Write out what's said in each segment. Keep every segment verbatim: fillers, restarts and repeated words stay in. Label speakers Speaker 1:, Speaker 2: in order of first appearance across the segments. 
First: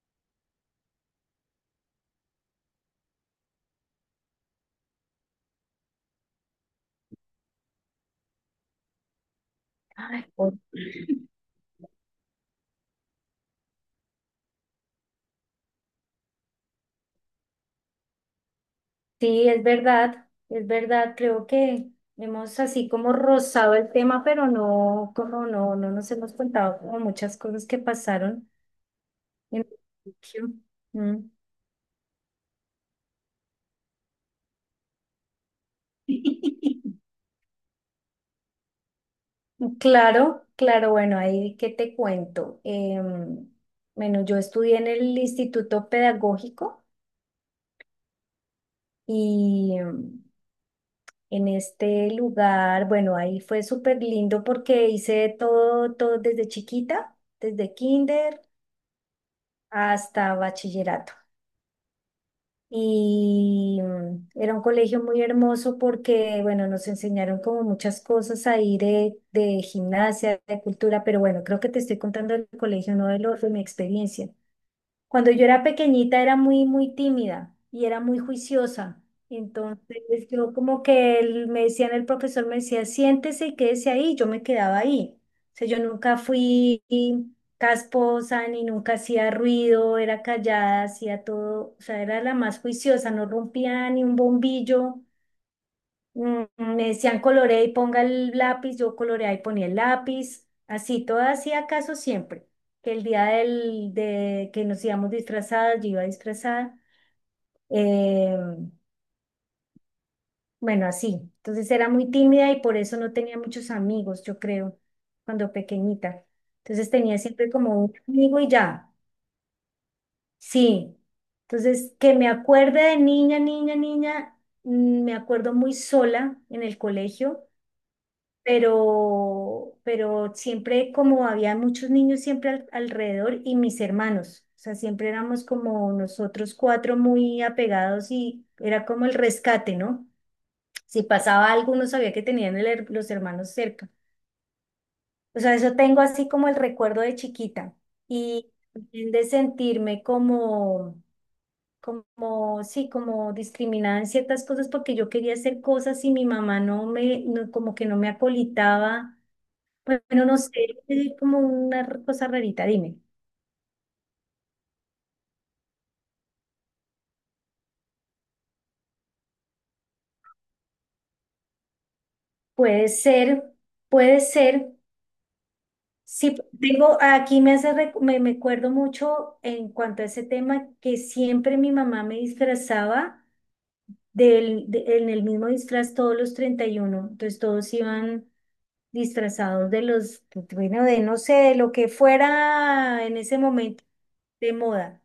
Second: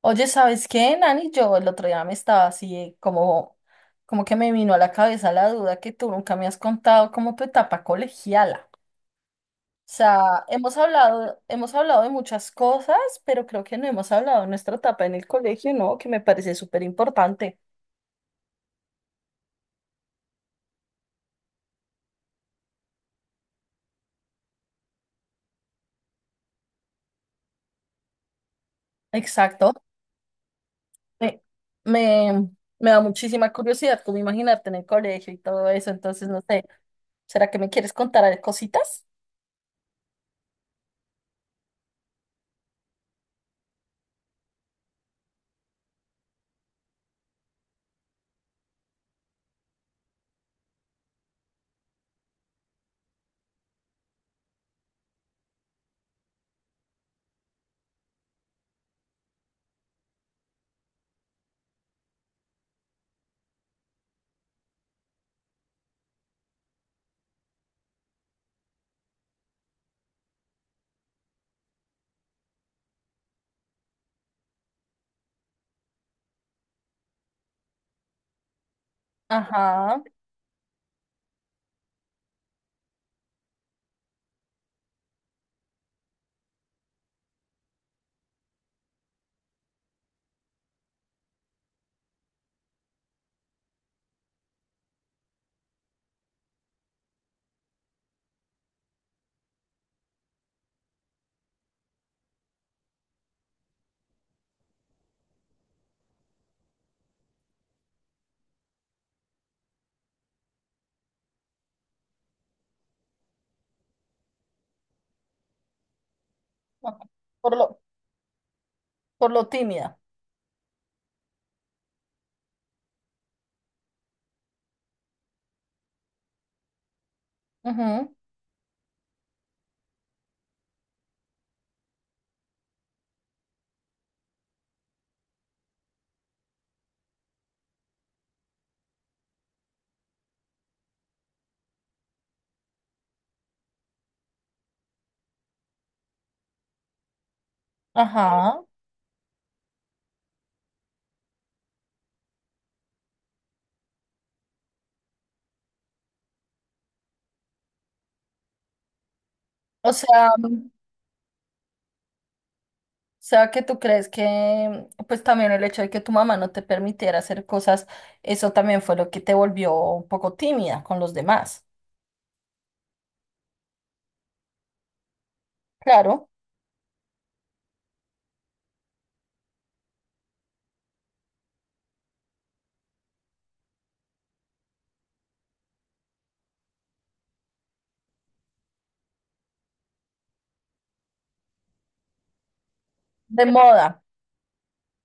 Speaker 1: Oye, ¿sabes qué, Nani? Yo el otro día me estaba así eh, como, como que me vino a la cabeza la duda que tú nunca me has contado como tu etapa colegiala. O
Speaker 2: Ay,
Speaker 1: sea,
Speaker 2: por-
Speaker 1: hemos hablado, hemos hablado de muchas cosas, pero creo que no hemos hablado de nuestra etapa en el colegio, ¿no? Que me parece súper importante.
Speaker 2: Sí, es verdad, es verdad, creo que hemos así como rozado el tema, pero no, como no, no nos hemos contado como muchas cosas que pasaron en el
Speaker 1: Exacto.
Speaker 2: colegio. Mm.
Speaker 1: Me, me, me da muchísima curiosidad como imaginarte en el colegio y todo eso, entonces no sé, ¿será que me quieres contar a- cositas?
Speaker 2: Claro, claro, bueno, ahí qué te cuento. Em, bueno, yo estudié en el Instituto Pedagógico y, em, en este lugar. Bueno, ahí fue súper lindo porque hice todo, todo desde chiquita, desde kinder hasta bachillerato. Y mm, era un colegio muy hermoso porque, bueno, nos enseñaron como muchas cosas ahí de, de gimnasia, de cultura, pero bueno, creo que te estoy contando el colegio, no de, lo, de mi experiencia. Cuando yo era pequeñita era muy, muy tímida y era muy juiciosa.
Speaker 1: Ajá,
Speaker 2: Entonces yo como que el- me decían, el profesor me decía, siéntese y quédese ahí. Yo me quedaba ahí. O sea, yo nunca fui casposa ni nunca hacía ruido, era callada, hacía todo. O sea, era la más juiciosa, no rompía ni un bombillo. Mm, mm, Me decían colorea y ponga el lápiz, yo coloreaba y ponía el lápiz, así, todo hacía caso siempre. Que el día del, de que nos íbamos disfrazadas, yo iba disfrazada. eh, bueno, así. Entonces era muy tímida y por eso no tenía muchos amigos, yo creo, cuando pequeñita. Entonces tenía siempre
Speaker 1: por lo,
Speaker 2: como un amigo y ya.
Speaker 1: por lo tímida.
Speaker 2: Sí. Entonces, que me acuerde de niña, niña, niña, mm, me acuerdo muy sola en el colegio
Speaker 1: Ujú,
Speaker 2: pero, pero siempre como había muchos niños siempre al- alrededor y mis hermanos, o sea, siempre éramos como nosotros cuatro muy apegados y era como el rescate, ¿no? Si pasaba algo, uno sabía que tenían el her- los hermanos cerca. O sea, eso tengo así como el recuerdo de chiquita y
Speaker 1: ajá,
Speaker 2: también de sentirme como... como, sí, como discriminada en ciertas cosas porque yo quería hacer cosas y mi mamá no me, no- como que no me acolitaba,
Speaker 1: o
Speaker 2: bueno,
Speaker 1: sea,
Speaker 2: no sé, es como una cosa rarita, dime.
Speaker 1: O sea, que tú crees que, pues también el hecho de que tu mamá no te permitiera hacer cosas, eso también fue lo que te volvió un poco tímida con los demás.
Speaker 2: Puede ser, puede ser.
Speaker 1: Claro,
Speaker 2: Sí, tengo, aquí me hace, recu- me, me acuerdo mucho en cuanto a ese tema que siempre mi mamá me disfrazaba del, de- en el mismo disfraz todos los treinta y uno. Entonces todos iban disfrazados de los, bueno, de no sé, de lo que fuera en ese
Speaker 1: de
Speaker 2: momento
Speaker 1: moda.
Speaker 2: de moda.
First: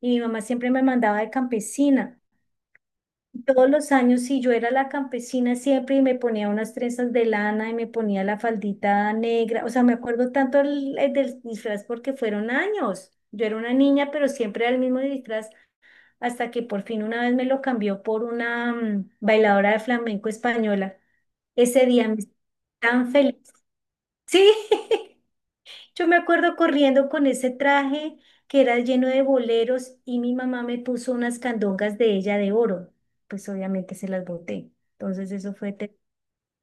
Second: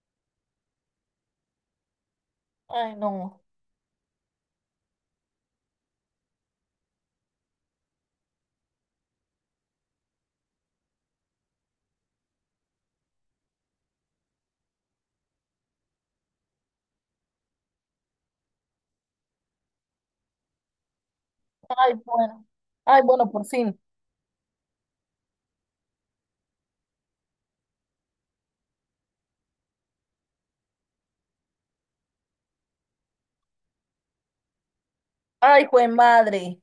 Speaker 2: Y mi mamá siempre me mandaba de campesina.
Speaker 1: Ay, no.
Speaker 2: Todos los años, sí, yo era la campesina siempre y me ponía unas trenzas de lana y me ponía la faldita negra. O sea, me acuerdo tanto el- el del disfraz porque fueron años. Yo era una niña, pero siempre era el mismo disfraz hasta que por fin una vez me lo cambió por una mm, bailadora de flamenco española. Ese
Speaker 1: Ay,
Speaker 2: día me sentí
Speaker 1: bueno. Ay,
Speaker 2: tan
Speaker 1: bueno,
Speaker 2: feliz.
Speaker 1: por fin.
Speaker 2: Sí. Yo me acuerdo corriendo con ese traje que era lleno de boleros y mi mamá me puso unas candongas de ella de oro. Pues obviamente se las boté. Entonces eso
Speaker 1: Ay,
Speaker 2: fue...
Speaker 1: jue
Speaker 2: ter-
Speaker 1: madre.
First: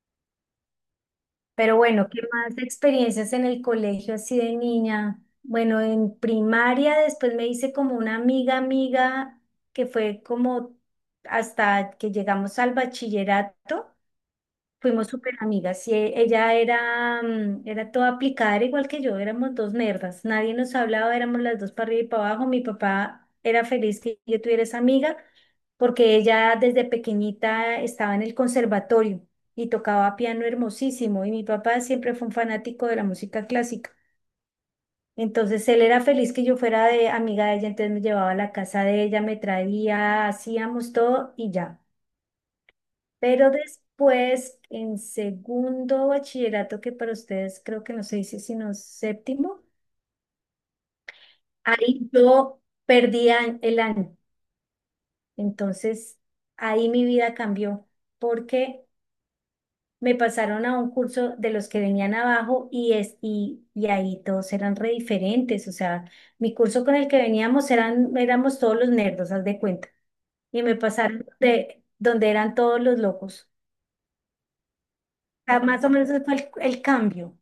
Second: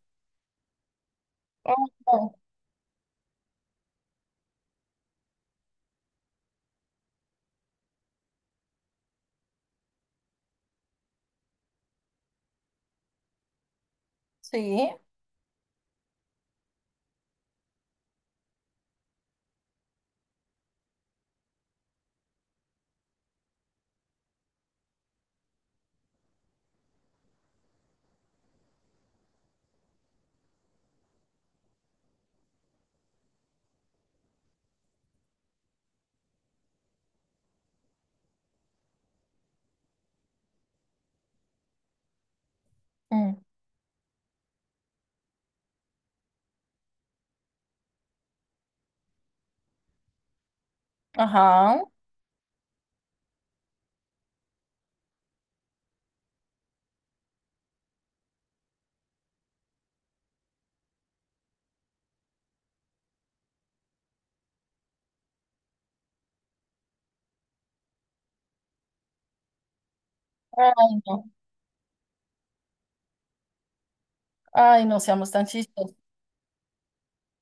Speaker 1: Ay,
Speaker 2: Pero bueno, ¿qué
Speaker 1: no.
Speaker 2: más experiencias en el colegio así de niña? Bueno, en primaria después me hice como una amiga amiga que fue como hasta que llegamos al bachillerato.
Speaker 1: Sí.
Speaker 2: Fuimos súper amigas y e- ella era, mm, era toda aplicada, era igual que yo, éramos dos nerdas, nadie nos hablaba, éramos las dos para arriba y para abajo. Mi papá era feliz que yo tuviera esa amiga porque ella desde pequeñita estaba en el conservatorio y tocaba piano hermosísimo y mi papá siempre fue un fanático de la música clásica. Entonces él era feliz que yo fuera de amiga de ella, entonces me llevaba a la casa de ella, me traía, hacíamos todo y ya.
Speaker 1: Mm.
Speaker 2: Pero después, en segundo bachillerato, que para ustedes creo que no se dice sino séptimo,
Speaker 1: Ajá.
Speaker 2: ahí yo perdí a- el año. Entonces, ahí mi vida cambió porque me pasaron a un curso de los que venían abajo y, es, y, y ahí todos eran re diferentes. O sea, mi curso con el que veníamos eran, éramos todos los nerdos, haz de cuenta. Y me
Speaker 1: Ay,
Speaker 2: pasaron
Speaker 1: no.
Speaker 2: de donde eran todos los locos.
Speaker 1: Ay, no seamos
Speaker 2: O
Speaker 1: tan
Speaker 2: sea, más o
Speaker 1: chistosos.
Speaker 2: menos ese fue el, el cambio.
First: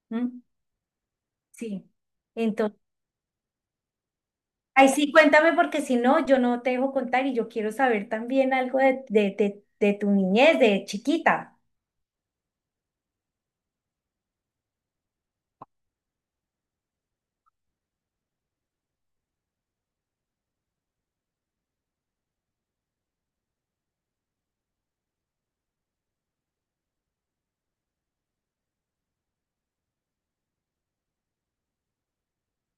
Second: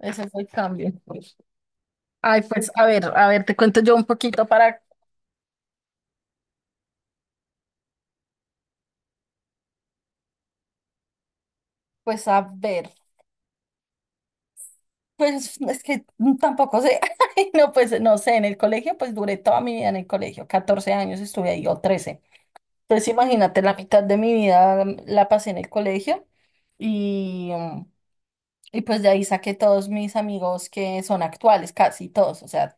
Speaker 1: Ese
Speaker 2: ¿M?
Speaker 1: fue el cambio.
Speaker 2: Sí.
Speaker 1: Ay, pues,
Speaker 2: Entonces,
Speaker 1: a ver, a ver, te cuento yo un poquito para,
Speaker 2: ahí sí, cuéntame porque si no, yo no te dejo contar y yo quiero saber también algo de, de, de, de tu niñez, de chiquita.
Speaker 1: pues, a ver. Pues es que tampoco sé. Ay, no, pues no sé, en el colegio pues duré toda mi vida en el colegio, catorce años estuve ahí o trece. Entonces imagínate, la mitad de mi vida mm, la pasé en el colegio y, mm, y pues de ahí saqué todos mis amigos que son actuales, casi todos, o sea,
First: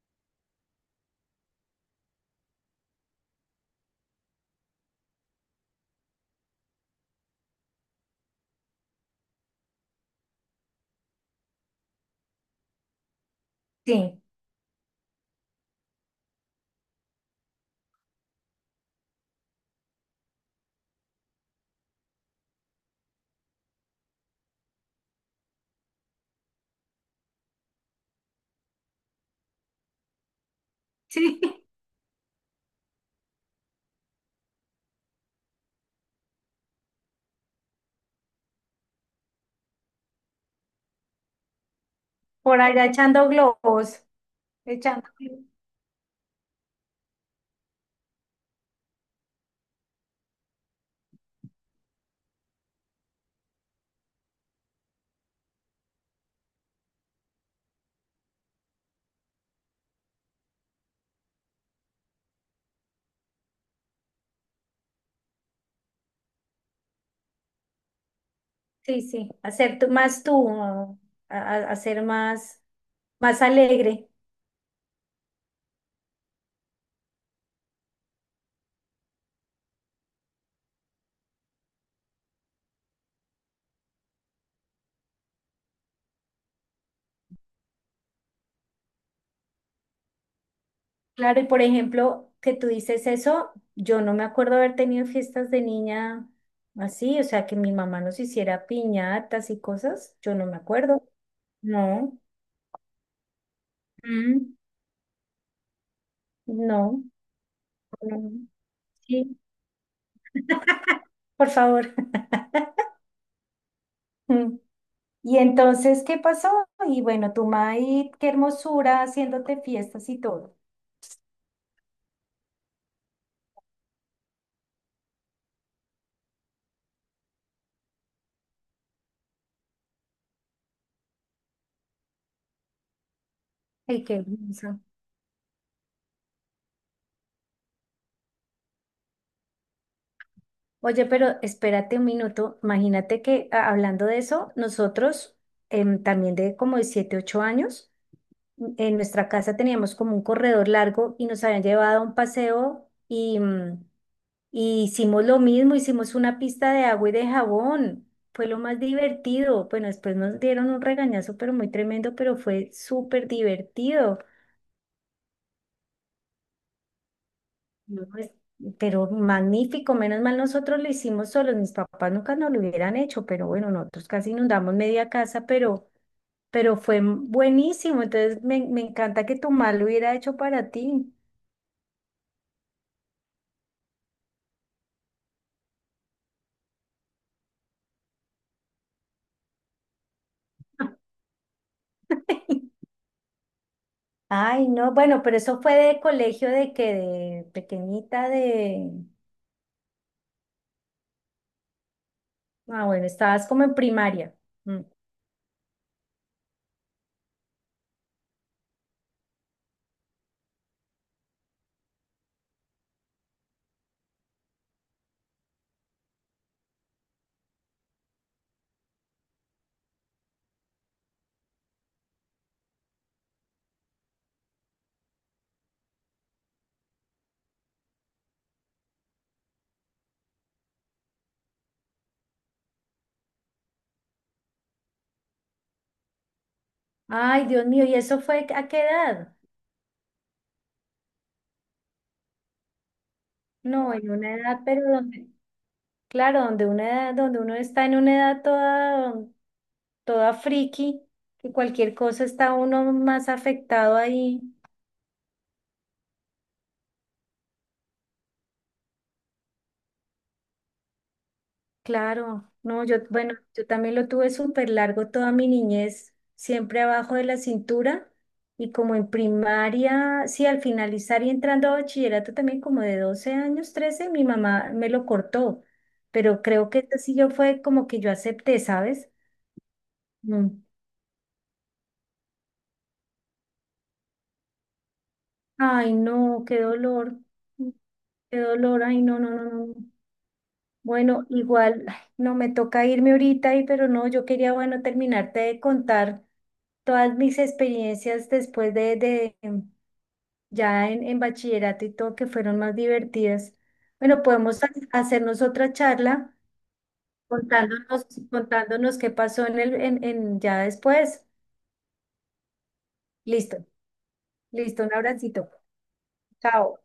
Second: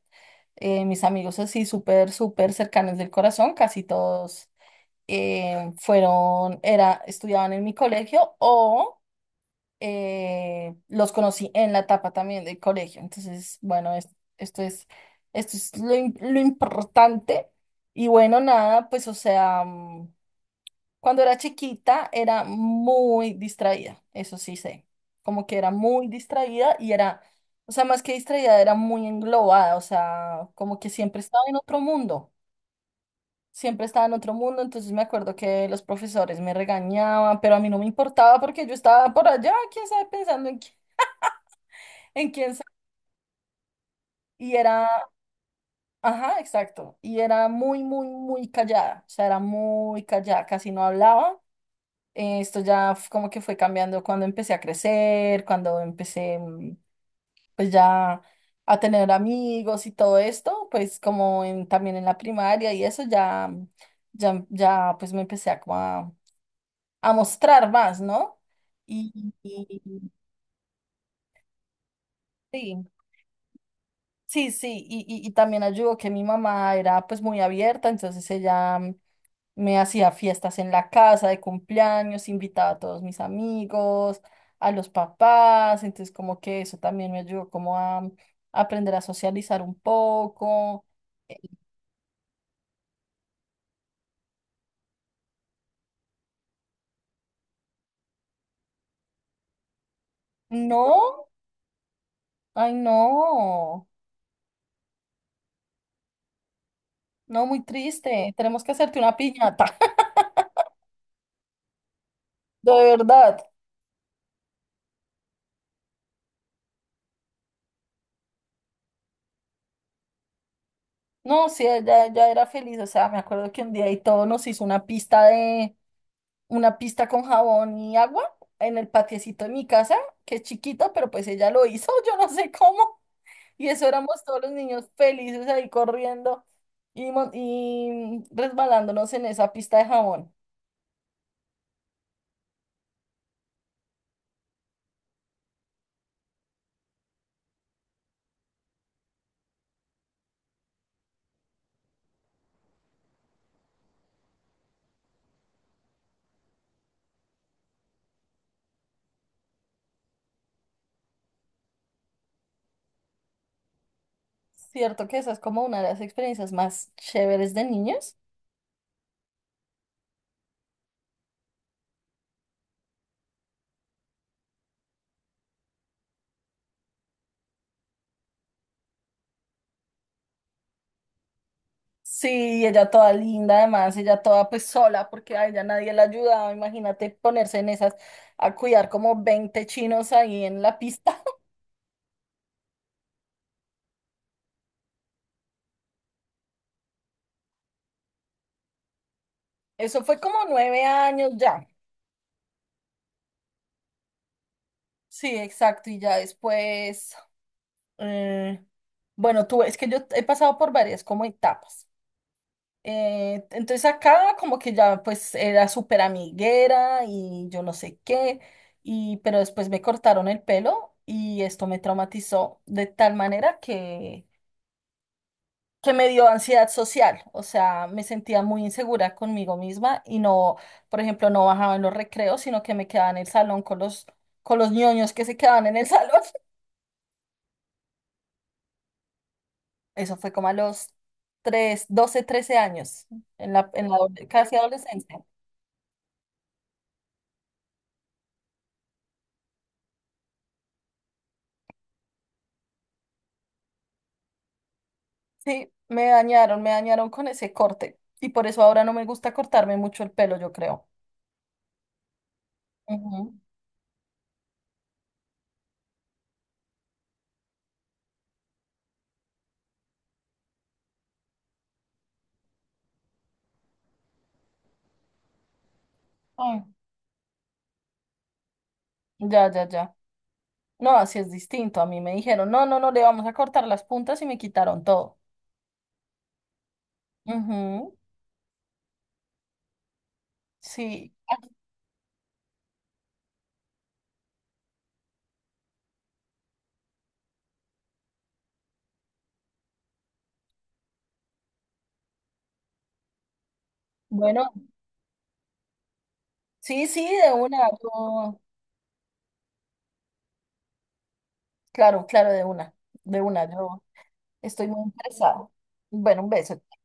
Speaker 1: eh, mis amigos así súper, súper cercanos del corazón, casi todos eh, fueron, era, estudiaban en mi colegio o eh, los conocí en la etapa también del colegio. Entonces, bueno, es-
Speaker 2: Sí,
Speaker 1: esto es, esto es lo, im- lo importante. Y bueno, nada, pues o sea, mm, cuando era chiquita era muy distraída, eso sí sé, como que era muy distraída y era, o sea, más que distraída, era muy englobada, o sea, como que siempre
Speaker 2: sí.
Speaker 1: estaba en otro mundo. Siempre estaba en otro mundo, entonces me acuerdo que los profesores me regañaban, pero a mí no me importaba porque yo estaba por allá, quién sabe, pensando en qué en quién
Speaker 2: Por
Speaker 1: sa-
Speaker 2: allá echando globos,
Speaker 1: Y
Speaker 2: echando.
Speaker 1: era, ajá, exacto. Y era muy, muy, muy callada. O sea, era muy callada, casi no hablaba. Eh, esto ya f- como que fue cambiando cuando empecé a crecer, cuando empecé mm, pues ya a tener amigos y todo esto, pues como en, también en la primaria y eso ya, mm, ya, ya pues me empecé a, como a, a mostrar más, ¿no?
Speaker 2: Sí, sí,
Speaker 1: Y,
Speaker 2: hacer
Speaker 1: y-
Speaker 2: tú- más tú, ah, a, a- hacer más,
Speaker 1: sí,
Speaker 2: más alegre.
Speaker 1: sí, sí. Y, y, y también ayudó que mi mamá era pues muy abierta, entonces ella mm, me hacía fiestas en la casa de cumpleaños, invitaba a todos mis amigos, a los papás, entonces como que eso también me ayudó como a mm, aprender a socializar un poco. Eh,
Speaker 2: Claro, y por ejemplo, que tú dices eso, yo no me acuerdo haber tenido fiestas de niña así, o sea, que mi mamá nos hiciera piñatas y cosas, yo no me acuerdo.
Speaker 1: No,
Speaker 2: No.
Speaker 1: ay no,
Speaker 2: Mm. No,
Speaker 1: no, muy
Speaker 2: no, no.
Speaker 1: triste, tenemos que hacerte una
Speaker 2: Sí,
Speaker 1: piñata,
Speaker 2: por favor.
Speaker 1: de verdad.
Speaker 2: Mm. Y entonces, ¿qué pasó? Y bueno, tu maíz, qué hermosura, haciéndote fiestas y todo.
Speaker 1: No, sí, ella ya era feliz, o sea, me acuerdo que un día y todo nos hizo una pista de, una pista con jabón y agua en el patiecito de mi casa, que es chiquito pero pues ella lo hizo, yo no sé cómo. Y eso
Speaker 2: Ay, qué
Speaker 1: éramos todos los
Speaker 2: hermoso.
Speaker 1: niños felices ahí corriendo y, mon- y resbalándonos en esa pista de jabón.
Speaker 2: Oye, pero espérate un minuto. Imagínate que a- hablando de eso, nosotros em, también de como de siete, ocho años, m- en nuestra casa teníamos como un corredor largo y nos habían llevado a un paseo y mm, Y hicimos lo mismo, hicimos una pista de agua y de jabón. Fue lo más divertido. Bueno, después nos dieron un regañazo, pero muy tremendo, pero fue súper divertido.
Speaker 1: Cierto que esa es como una de las experiencias más chéveres de
Speaker 2: No,
Speaker 1: niños.
Speaker 2: pues, pero magnífico, menos mal nosotros lo hicimos solos. Mis papás nunca nos lo hubieran hecho, pero bueno, nosotros casi inundamos media casa, pero, pero fue buenísimo. Entonces me, me encanta que tu mamá lo hubiera hecho para ti.
Speaker 1: Sí, y ella toda linda, además, ella toda pues sola, porque a ella nadie la ayudaba. Imagínate ponerse en esas a cuidar como veinte chinos ahí en la pista.
Speaker 2: Ay, no, bueno, pero eso fue de colegio de que de pequeñita de...
Speaker 1: Eso fue como nueve años ya.
Speaker 2: Ah, bueno, estabas como en primaria. Mm.
Speaker 1: Sí, exacto. Y ya después, eh, bueno, tú, es que yo he pasado por varias como etapas. Eh, entonces acá como que ya pues era súper amiguera y yo no sé qué, y, pero después me cortaron el pelo y esto me traumatizó de tal manera que, que me dio ansiedad social, o sea, me sentía muy insegura conmigo misma y no, por ejemplo, no bajaba en los recreos, sino que me quedaba en el salón con los, con los, ñoños que se quedaban en el salón.
Speaker 2: Ay, Dios mío, ¿y eso fue a qué edad?
Speaker 1: Eso fue como a los tres, doce, trece años, en la, en
Speaker 2: No,
Speaker 1: la,
Speaker 2: en
Speaker 1: adole-
Speaker 2: una
Speaker 1: casi
Speaker 2: edad, pero
Speaker 1: adolescencia.
Speaker 2: donde, claro, donde una edad, donde uno está en una edad toda, toda friki, que cualquier cosa está uno más afectado ahí.
Speaker 1: Sí, me dañaron, me dañaron con ese corte. Y por eso ahora no me gusta cortarme mucho el pelo, yo creo.
Speaker 2: Claro, no, yo,
Speaker 1: Ujú.
Speaker 2: bueno, yo también lo tuve súper largo toda mi niñez, siempre abajo de la cintura y como en primaria, sí, al finalizar y entrando a bachillerato también como de doce años, trece mi mamá me lo cortó, pero
Speaker 1: Ay,
Speaker 2: creo que esto sí yo fue como que yo acepté, ¿sabes?
Speaker 1: ya, ya, ya.
Speaker 2: Mm.
Speaker 1: No, así es distinto. A mí me dijeron, no, no, no, le vamos a cortar las puntas y me quitaron todo.
Speaker 2: Ay, no, qué dolor, mm,
Speaker 1: Ujú.
Speaker 2: qué dolor, ay, no, no, no, no.
Speaker 1: Sí.
Speaker 2: Bueno, igual, ay, no me toca irme ahorita, y, pero no, yo quería, bueno, terminarte de contar todas mis experiencias después de, de em, ya en, en, bachillerato y todo que fueron más divertidas. Bueno,
Speaker 1: Bueno,
Speaker 2: podemos ha- hacernos otra charla
Speaker 1: sí, sí, de una.
Speaker 2: contándonos,
Speaker 1: yo-
Speaker 2: contándonos qué pasó en el, en, en ya después.
Speaker 1: Claro, claro, de una. De una,
Speaker 2: Listo,
Speaker 1: yo estoy muy
Speaker 2: listo, un
Speaker 1: interesada.
Speaker 2: abracito.
Speaker 1: Bueno, un beso.
Speaker 2: Chao.